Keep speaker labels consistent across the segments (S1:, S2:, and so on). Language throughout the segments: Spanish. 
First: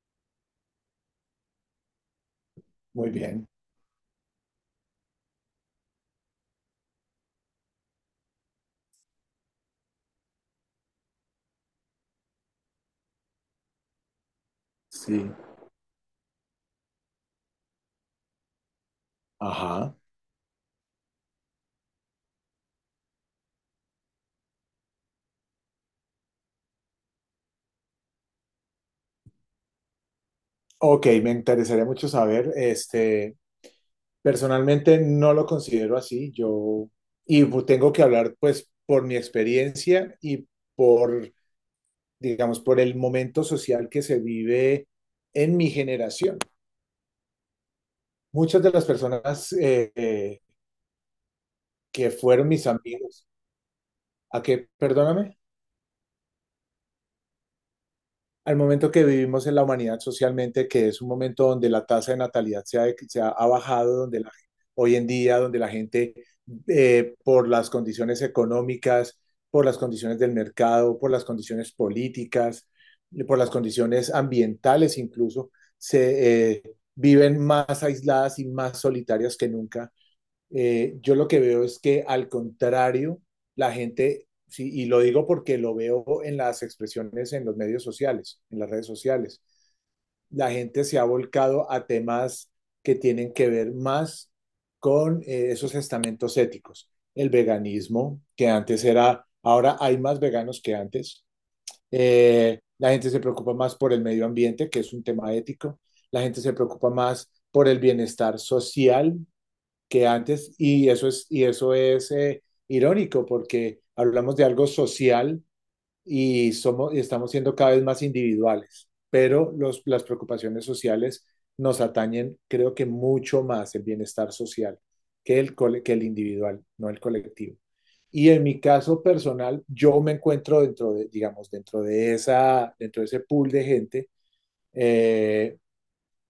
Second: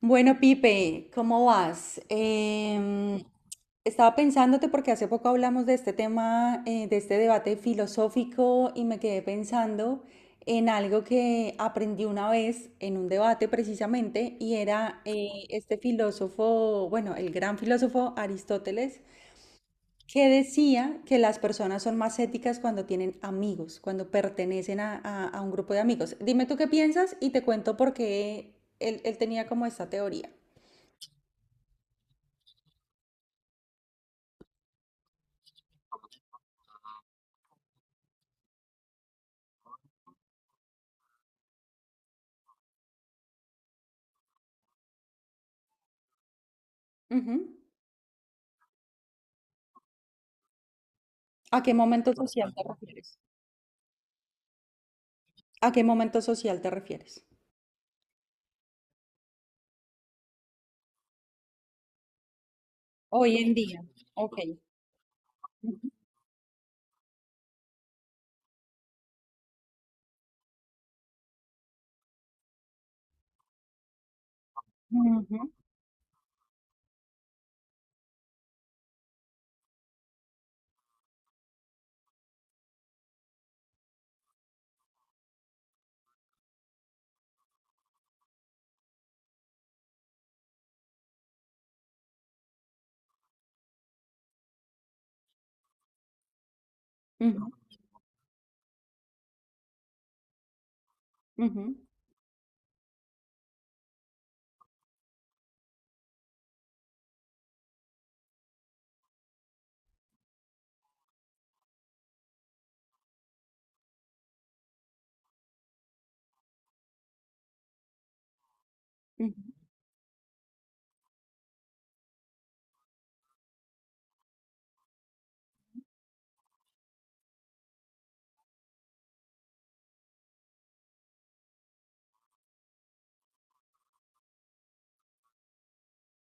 S1: Bueno, Pipe, ¿cómo vas?
S2: Muy bien,
S1: Estaba pensándote porque hace poco hablamos de este tema, de este debate filosófico y me quedé pensando en algo que aprendí una vez en un debate precisamente y era
S2: sí.
S1: este filósofo, bueno, el gran filósofo Aristóteles,
S2: Ajá.
S1: que decía que las personas son más éticas cuando tienen amigos, cuando pertenecen a un grupo de amigos. Dime tú qué piensas y te cuento por qué él tenía como esta teoría.
S2: Ok, me interesaría mucho saber. Personalmente no lo considero así. Yo, tengo que hablar pues por mi experiencia y por, digamos, por el momento social que se vive en mi generación.
S1: Ujú.
S2: Muchas de las personas
S1: ¿A qué
S2: que
S1: momento
S2: fueron
S1: social te
S2: mis
S1: refieres?
S2: amigos, ¿a qué? Perdóname.
S1: ¿A qué momento social te refieres?
S2: Al momento que vivimos en la humanidad socialmente, que es un momento donde la tasa de natalidad
S1: Hoy
S2: ha
S1: en día.
S2: bajado, donde
S1: Ok.
S2: hoy en día, donde la
S1: Ujú,
S2: gente, por las condiciones económicas, por las condiciones del mercado, por las condiciones políticas, por las condiciones ambientales incluso,
S1: ujú,
S2: se viven más aisladas y más solitarias que nunca. Yo lo que veo es que, al contrario, la gente, sí, y lo digo porque lo veo en las expresiones en los medios sociales, en las redes sociales, la gente se ha volcado a temas que tienen que ver más con esos estamentos éticos. El
S1: ujú,
S2: veganismo, que antes era, ahora hay más veganos que antes.
S1: ujú,
S2: La gente se preocupa más por el medio ambiente, que es un tema ético. La gente se preocupa más por el bienestar social que antes, y eso es irónico porque hablamos de algo social y, somos, y estamos siendo cada vez más individuales,
S1: ujú,
S2: pero las preocupaciones sociales nos atañen, creo que mucho más el bienestar social que el, que el individual, no el colectivo. Y en mi caso personal, yo me encuentro dentro de, digamos, dentro de, dentro de ese pool de gente, eh,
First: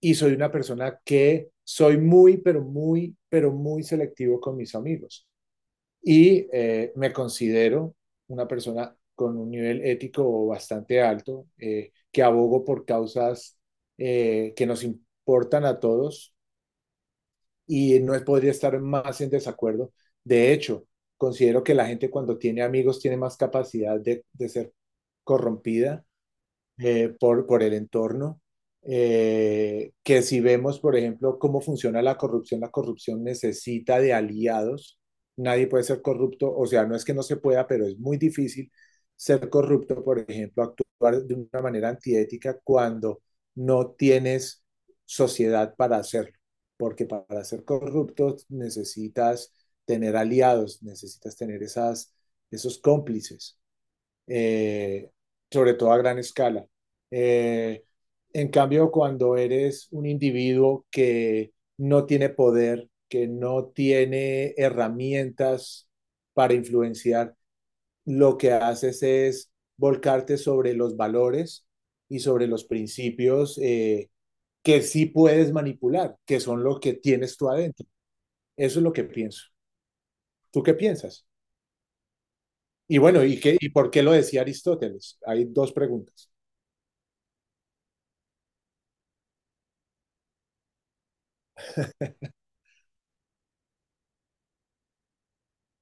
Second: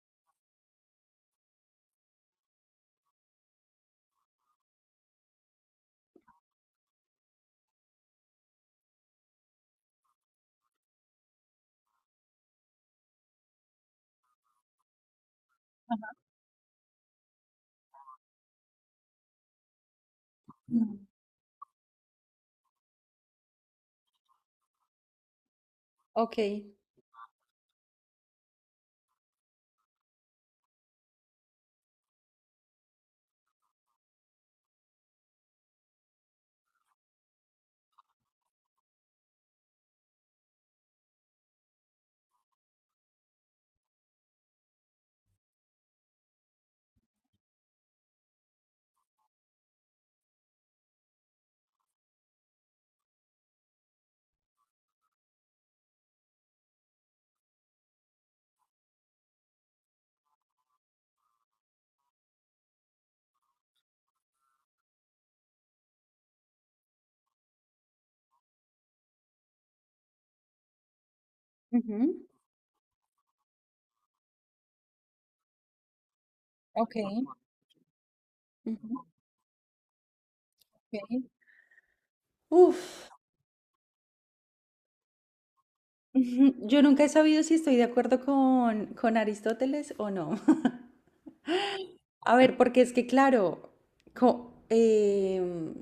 S2: y soy una persona que soy muy, pero muy, pero muy selectivo con mis amigos, y me considero una persona con un nivel ético bastante alto, que abogo por causas que nos importan a todos, y no podría estar más en desacuerdo. De hecho,
S1: ujú.
S2: considero que la gente, cuando tiene amigos, tiene más capacidad de, ser corrompida
S1: Ok,
S2: por, el entorno. Que si vemos, por ejemplo, cómo funciona la corrupción necesita de aliados. Nadie puede ser corrupto, o sea, no es que no se pueda, pero es muy difícil ser corrupto, por ejemplo, actuar de una manera antiética cuando no tienes sociedad para hacerlo, porque para ser corrupto necesitas tener aliados, necesitas tener esos cómplices, eh, sobre todo a gran escala. Eh, en cambio, cuando eres un individuo que no tiene poder, que no tiene herramientas para influenciar, lo que haces es volcarte sobre los valores y
S1: ujú,
S2: sobre los principios, que sí puedes manipular, que son lo que
S1: ok,
S2: tienes tú adentro. Eso es lo que
S1: ujú,
S2: pienso. ¿Tú qué
S1: ok.
S2: piensas? Y
S1: Uf.
S2: bueno, ¿y qué, y por qué lo decía Aristóteles? Hay dos preguntas,
S1: Yo nunca he sabido si estoy de acuerdo con Aristóteles o no. A ver, porque es que, claro, co- em,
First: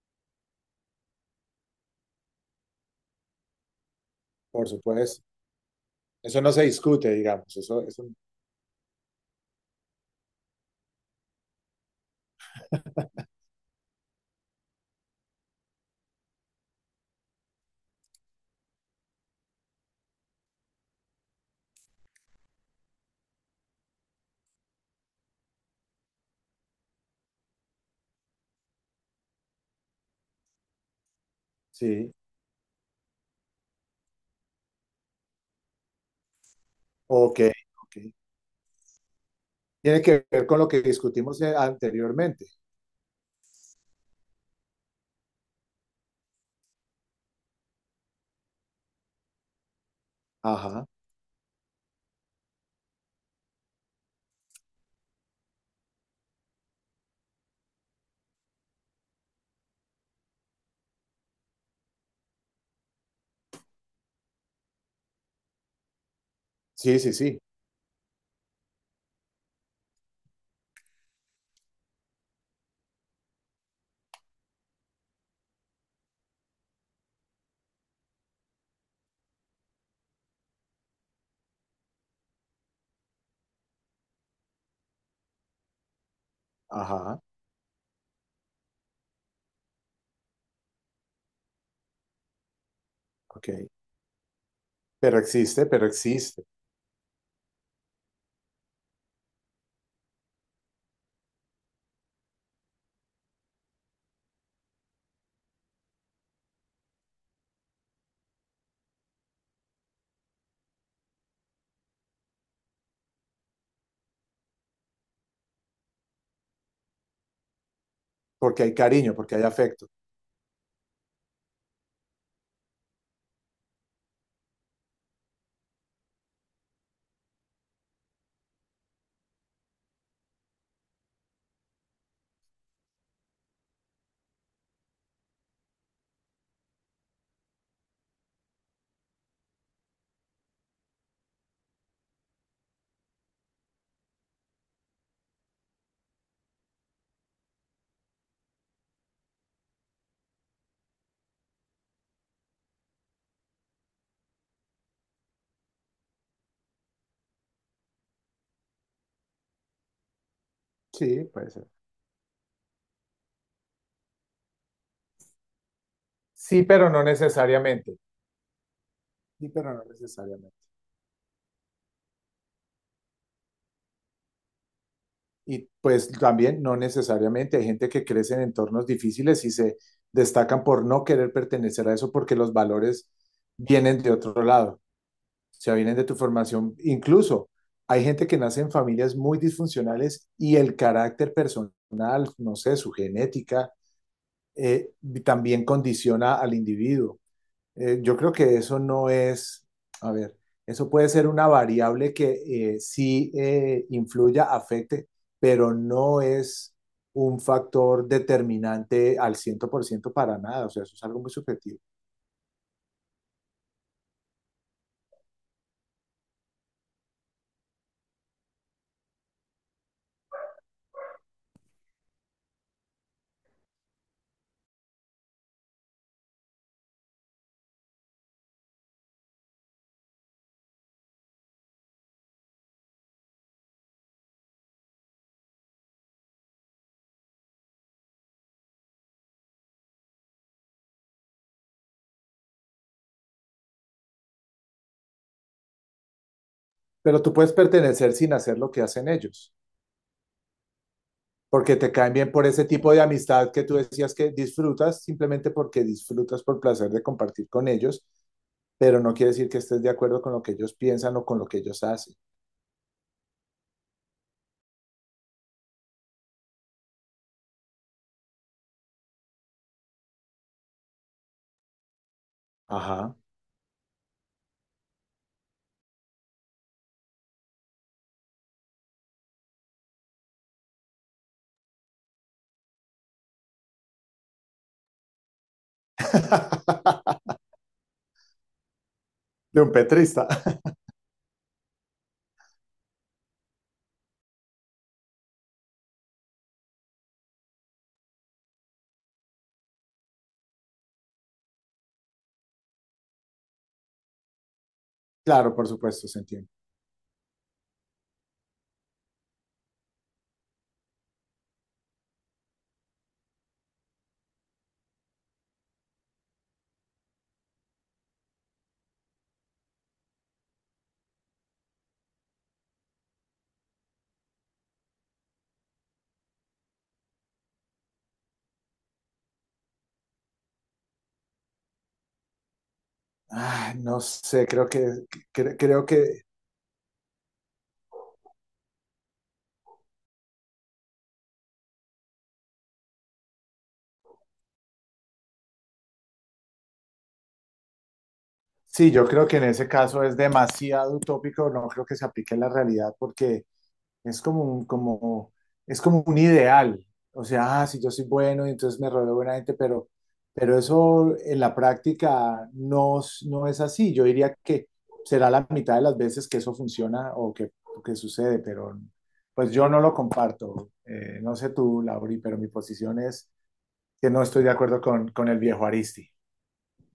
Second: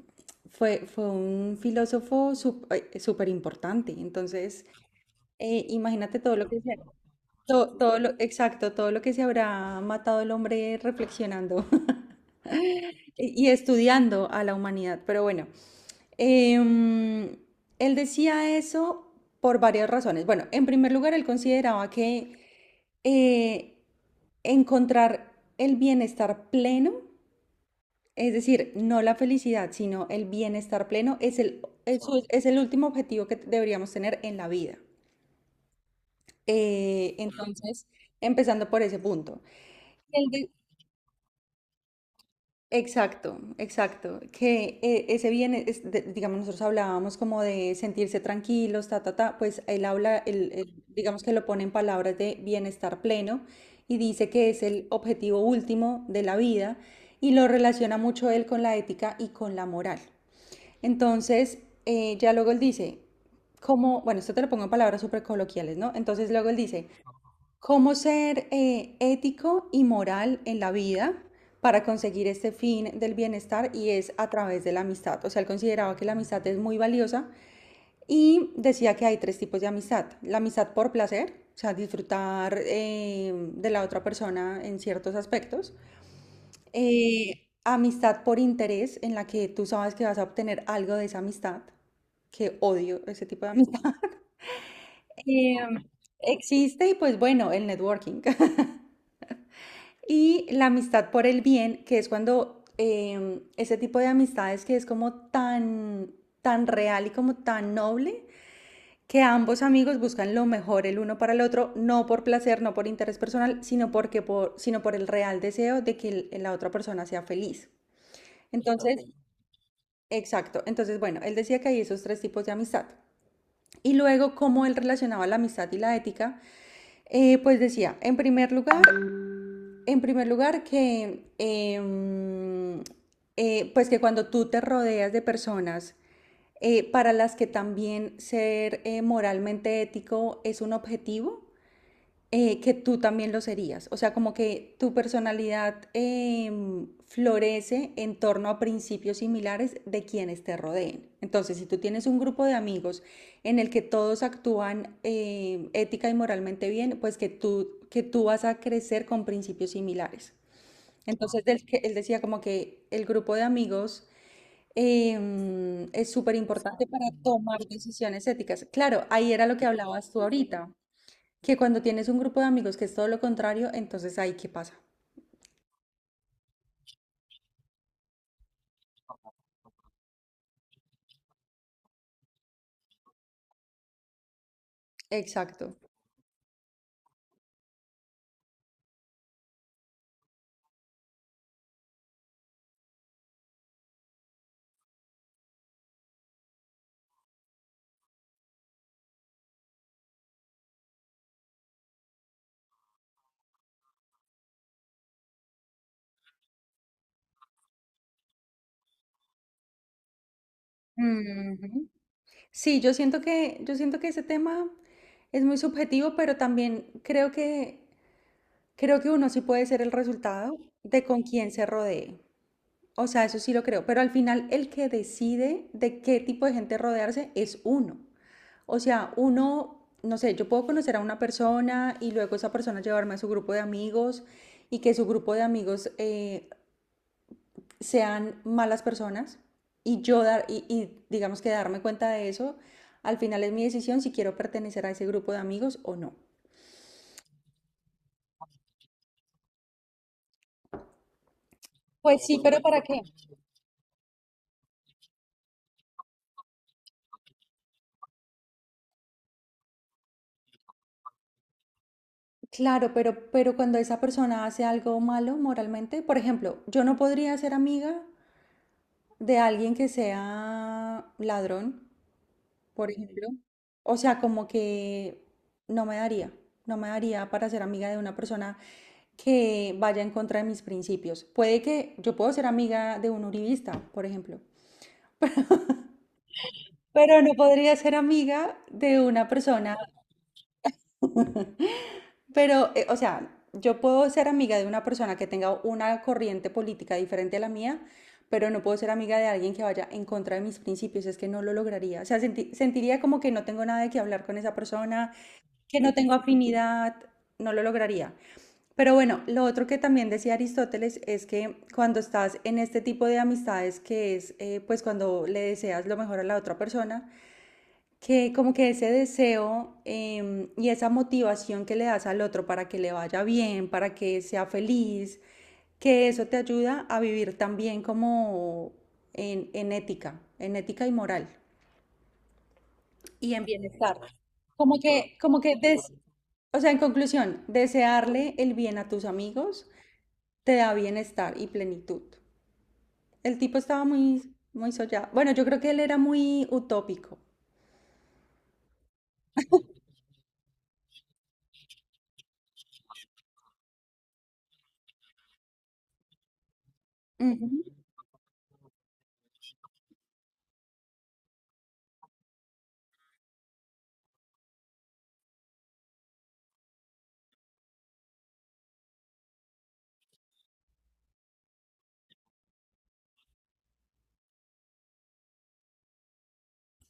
S1: fue un filósofo súper importante. Entonces,
S2: por supuesto.
S1: imagínate todo
S2: Eso
S1: lo
S2: no
S1: que
S2: se
S1: se
S2: discute, digamos. Eso,
S1: Todo
S2: eso.
S1: lo, exacto, todo lo que se habrá matado el hombre reflexionando y estudiando a la humanidad. Pero bueno, em, él decía eso por varias razones. Bueno, en primer lugar, él consideraba que eh, encontrar el bienestar pleno, es decir, no la felicidad, sino el bienestar pleno, es el, es
S2: Sí,
S1: es el último objetivo que deberíamos tener en la vida.
S2: ok,
S1: Entonces,
S2: ok.
S1: empezando por ese punto.
S2: Tiene que ver con lo que discutimos anteriormente.
S1: Exacto, exacto. Que ese bien, es digamos, nosotros hablábamos como de sentirse tranquilos, ta, ta, ta, pues él habla, él,
S2: Ajá.
S1: digamos que lo pone en palabras de bienestar pleno y dice que es el objetivo último de la vida y lo relaciona mucho él con la ética y con la moral. Entonces, ya luego él dice, como, bueno, esto te lo pongo en palabras súper coloquiales, ¿no? Entonces luego él dice,
S2: Sí, sí, sí.
S1: ¿cómo ser ético y moral en la vida para conseguir este fin del bienestar? Y es a través de la amistad. O sea, él consideraba que la amistad es muy valiosa y decía que hay tres tipos de amistad. La amistad por placer, o sea, disfrutar de la otra persona en ciertos aspectos.
S2: Ajá,
S1: Amistad por interés, en la que tú sabes que vas a obtener algo de esa amistad, que odio ese tipo
S2: ok.
S1: de amistad.
S2: Pero existe,
S1: Em,
S2: pero existe.
S1: Existe y pues bueno, el networking. Y la amistad por el bien, que es cuando ese tipo de amistades que es como tan, tan real y como tan noble, que ambos amigos buscan lo mejor el uno para el otro, no por placer, no por interés personal, sino, sino por el real deseo de que la otra persona sea feliz.
S2: Porque hay
S1: Entonces, ok,
S2: cariño, porque hay afecto.
S1: exacto. Entonces, bueno, él decía que hay esos tres tipos de amistad. Y luego, cómo él relacionaba la amistad y la ética, pues decía, en primer lugar, que, pues que cuando tú te rodeas de personas para las que también ser moralmente ético es un objetivo, que tú también lo serías. O sea, como que tu personalidad florece en torno a principios similares de quienes te rodeen. Entonces, si tú tienes un grupo de amigos en el que todos actúan ética y moralmente bien, pues que tú vas a crecer con principios similares.
S2: Sí,
S1: Entonces
S2: puede
S1: él,
S2: ser.
S1: él decía como que el grupo de amigos es súper
S2: Sí,
S1: importante
S2: pero no
S1: para tomar
S2: necesariamente.
S1: decisiones éticas. Claro, ahí era
S2: Sí,
S1: lo que
S2: pero no
S1: hablabas tú
S2: necesariamente.
S1: ahorita, que cuando tienes un grupo de amigos que es todo lo contrario, entonces ahí qué pasa.
S2: Y pues también no necesariamente. Hay gente que crece en entornos difíciles y se destacan por no querer pertenecer a eso porque los valores vienen de otro lado. Sea,
S1: Exacto.
S2: vienen de tu formación. Incluso hay gente que nace en familias muy disfuncionales y el carácter personal, no sé, su genética, eh, también condiciona al individuo. Yo creo que eso no es, a ver, eso puede ser una variable que, sí influya, afecte, pero no es un factor determinante al 100% para nada, o sea, eso es algo muy subjetivo.
S1: Ujú. Sí, yo siento que ese tema es muy subjetivo, pero también creo que uno sí puede ser el resultado de con quién se rodee. O sea, eso sí lo creo, pero al final el que decide de qué tipo de gente rodearse es uno. O sea, uno, no sé, yo puedo conocer a una persona y luego esa persona llevarme a su grupo de amigos y que su grupo de amigos sean malas personas y y digamos que darme cuenta de eso, al final es mi decisión si quiero pertenecer a ese grupo de amigos o no.
S2: Pero tú puedes pertenecer sin hacer lo que hacen ellos, porque te caen
S1: Pues
S2: bien
S1: sí,
S2: por
S1: pero
S2: ese
S1: ¿para
S2: tipo
S1: qué?
S2: de amistad que tú decías que disfrutas, simplemente porque disfrutas por placer de compartir con ellos, pero no quiere decir que estés de acuerdo con lo que ellos piensan o con lo que ellos hacen.
S1: Claro, pero cuando esa persona hace algo malo moralmente, por ejemplo, yo no podría ser amiga de alguien que sea ladrón, por
S2: Ajá.
S1: ejemplo. O sea, como que no me daría, no me daría para ser amiga de una persona que vaya en contra de mis principios. Puede que yo puedo ser amiga de un uribista, por ejemplo, pero no podría ser amiga de una
S2: De un
S1: persona.
S2: petrista.
S1: Pero, o sea, yo puedo ser amiga de una persona que tenga una corriente política diferente a la mía, pero no puedo ser amiga de alguien que vaya en contra de mis principios, es que no lo lograría. O sea, sentiría como que no tengo nada de qué hablar con esa persona,
S2: Claro, por
S1: que no
S2: supuesto,
S1: tengo
S2: se entiende.
S1: afinidad, no lo lograría. Pero bueno, lo otro que también decía Aristóteles es que cuando estás en este tipo de amistades, que es pues cuando le deseas lo mejor a la otra persona, que como que ese deseo y esa motivación que le das al otro para que le vaya bien, para que sea feliz, que eso te ayuda a vivir también como en ética, en ética y moral y en
S2: Ay, no
S1: bienestar.
S2: sé, creo que,
S1: Como que,
S2: creo que,
S1: o sea, en conclusión, desearle el bien a tus amigos te da bienestar y plenitud. El tipo estaba muy, muy soñado. Bueno, yo creo que él era muy utópico.
S2: sí, yo creo que en ese caso es demasiado utópico, no creo que se aplique en la realidad porque es como un, como, es como un ideal. O sea, ah, si yo soy bueno y entonces me rodeo de buena gente, pero, eso en la práctica no, no es así. Yo diría que será la mitad de las veces que eso funciona o que sucede, pero pues yo no lo comparto. No sé tú, Lauri, pero mi posición es que no estoy de acuerdo con, el viejo Aristi.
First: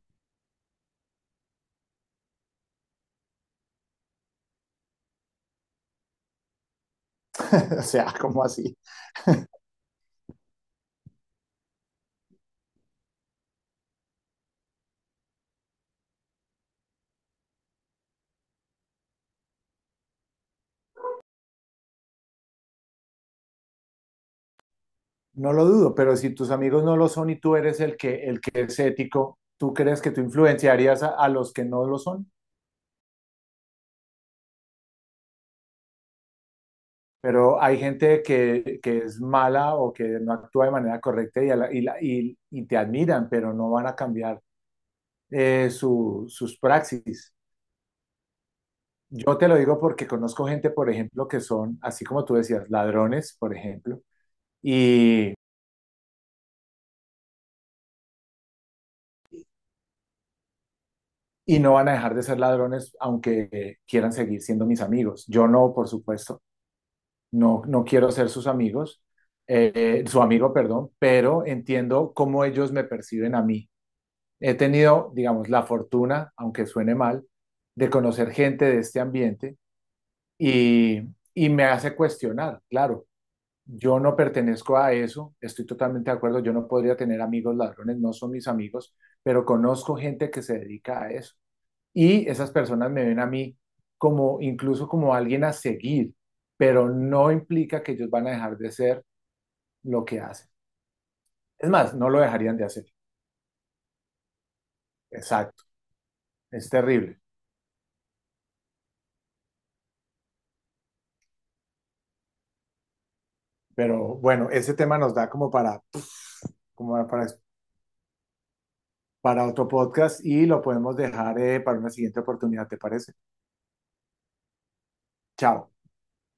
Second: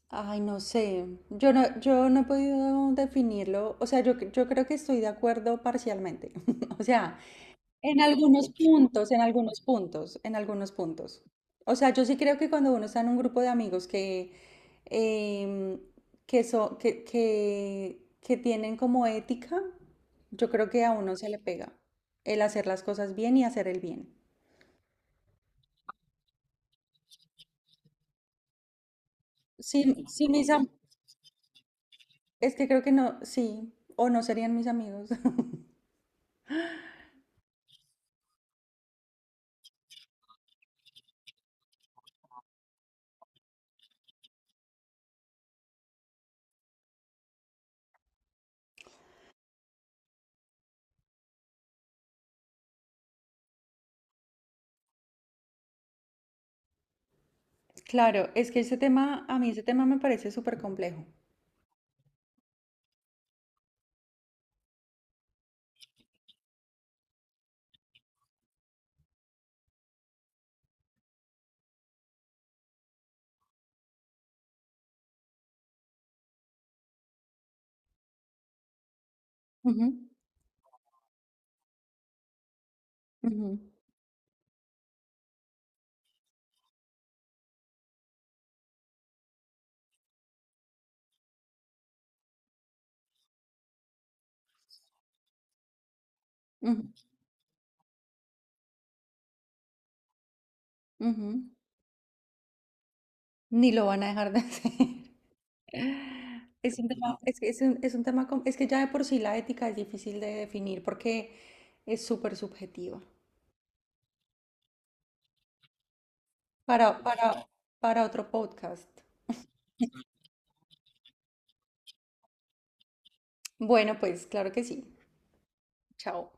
S1: Ay, no sé. Yo no he podido definirlo. O sea, yo creo que estoy de acuerdo parcialmente. O sea,
S2: O
S1: en
S2: sea, como
S1: algunos
S2: así?
S1: puntos, en algunos puntos, en algunos puntos. O sea, yo sí creo que cuando uno está en un grupo de amigos que, em, que tienen como ética, yo creo que a uno se le pega el hacer las cosas bien y hacer el bien.
S2: No lo dudo, pero si tus amigos no lo son y tú eres el que es ético, ¿tú
S1: Sí,
S2: crees que tú
S1: sí,
S2: influenciarías a, los que no lo son?
S1: es que creo que no, sí, o no serían mis amigos.
S2: Pero hay gente que es mala o que no actúa de manera correcta y, a la- y te admiran, pero no van a cambiar, sus praxis. Yo te lo digo porque conozco gente, por ejemplo, que son, así como tú decías, ladrones, por ejemplo, y,
S1: Claro, es que ese tema, a mí ese tema me parece súper complejo.
S2: y no van a dejar de ser ladrones aunque quieran seguir siendo mis amigos. Yo no, por supuesto. No, no quiero ser sus amigos, su amigo, perdón, pero entiendo cómo ellos me perciben a mí. He tenido, digamos, la fortuna, aunque suene mal, de conocer gente de este ambiente,
S1: Ujú,
S2: y, y me hace cuestionar, claro,
S1: ujú,
S2: yo no pertenezco a eso, estoy totalmente de acuerdo, yo no podría tener amigos ladrones, no son mis amigos, pero conozco gente que se dedica a eso, y esas personas me ven a mí como incluso como alguien a seguir,
S1: ujú,
S2: pero no implica que ellos van a dejar de ser lo que hacen.
S1: ujú.
S2: Es más, no lo dejarían de hacer.
S1: Ni lo van a dejar de hacer.
S2: Exacto, es
S1: Es un tema,
S2: terrible.
S1: es que es un tema, es que ya de por sí la ética es difícil de definir porque es súper subjetiva.
S2: Pero bueno, ese tema nos da como para,
S1: Para,
S2: como
S1: para, para otro podcast.
S2: para otro podcast, y lo podemos dejar, para una siguiente oportunidad, ¿te parece?
S1: Bueno, pues claro que sí.
S2: Chao.
S1: Chao.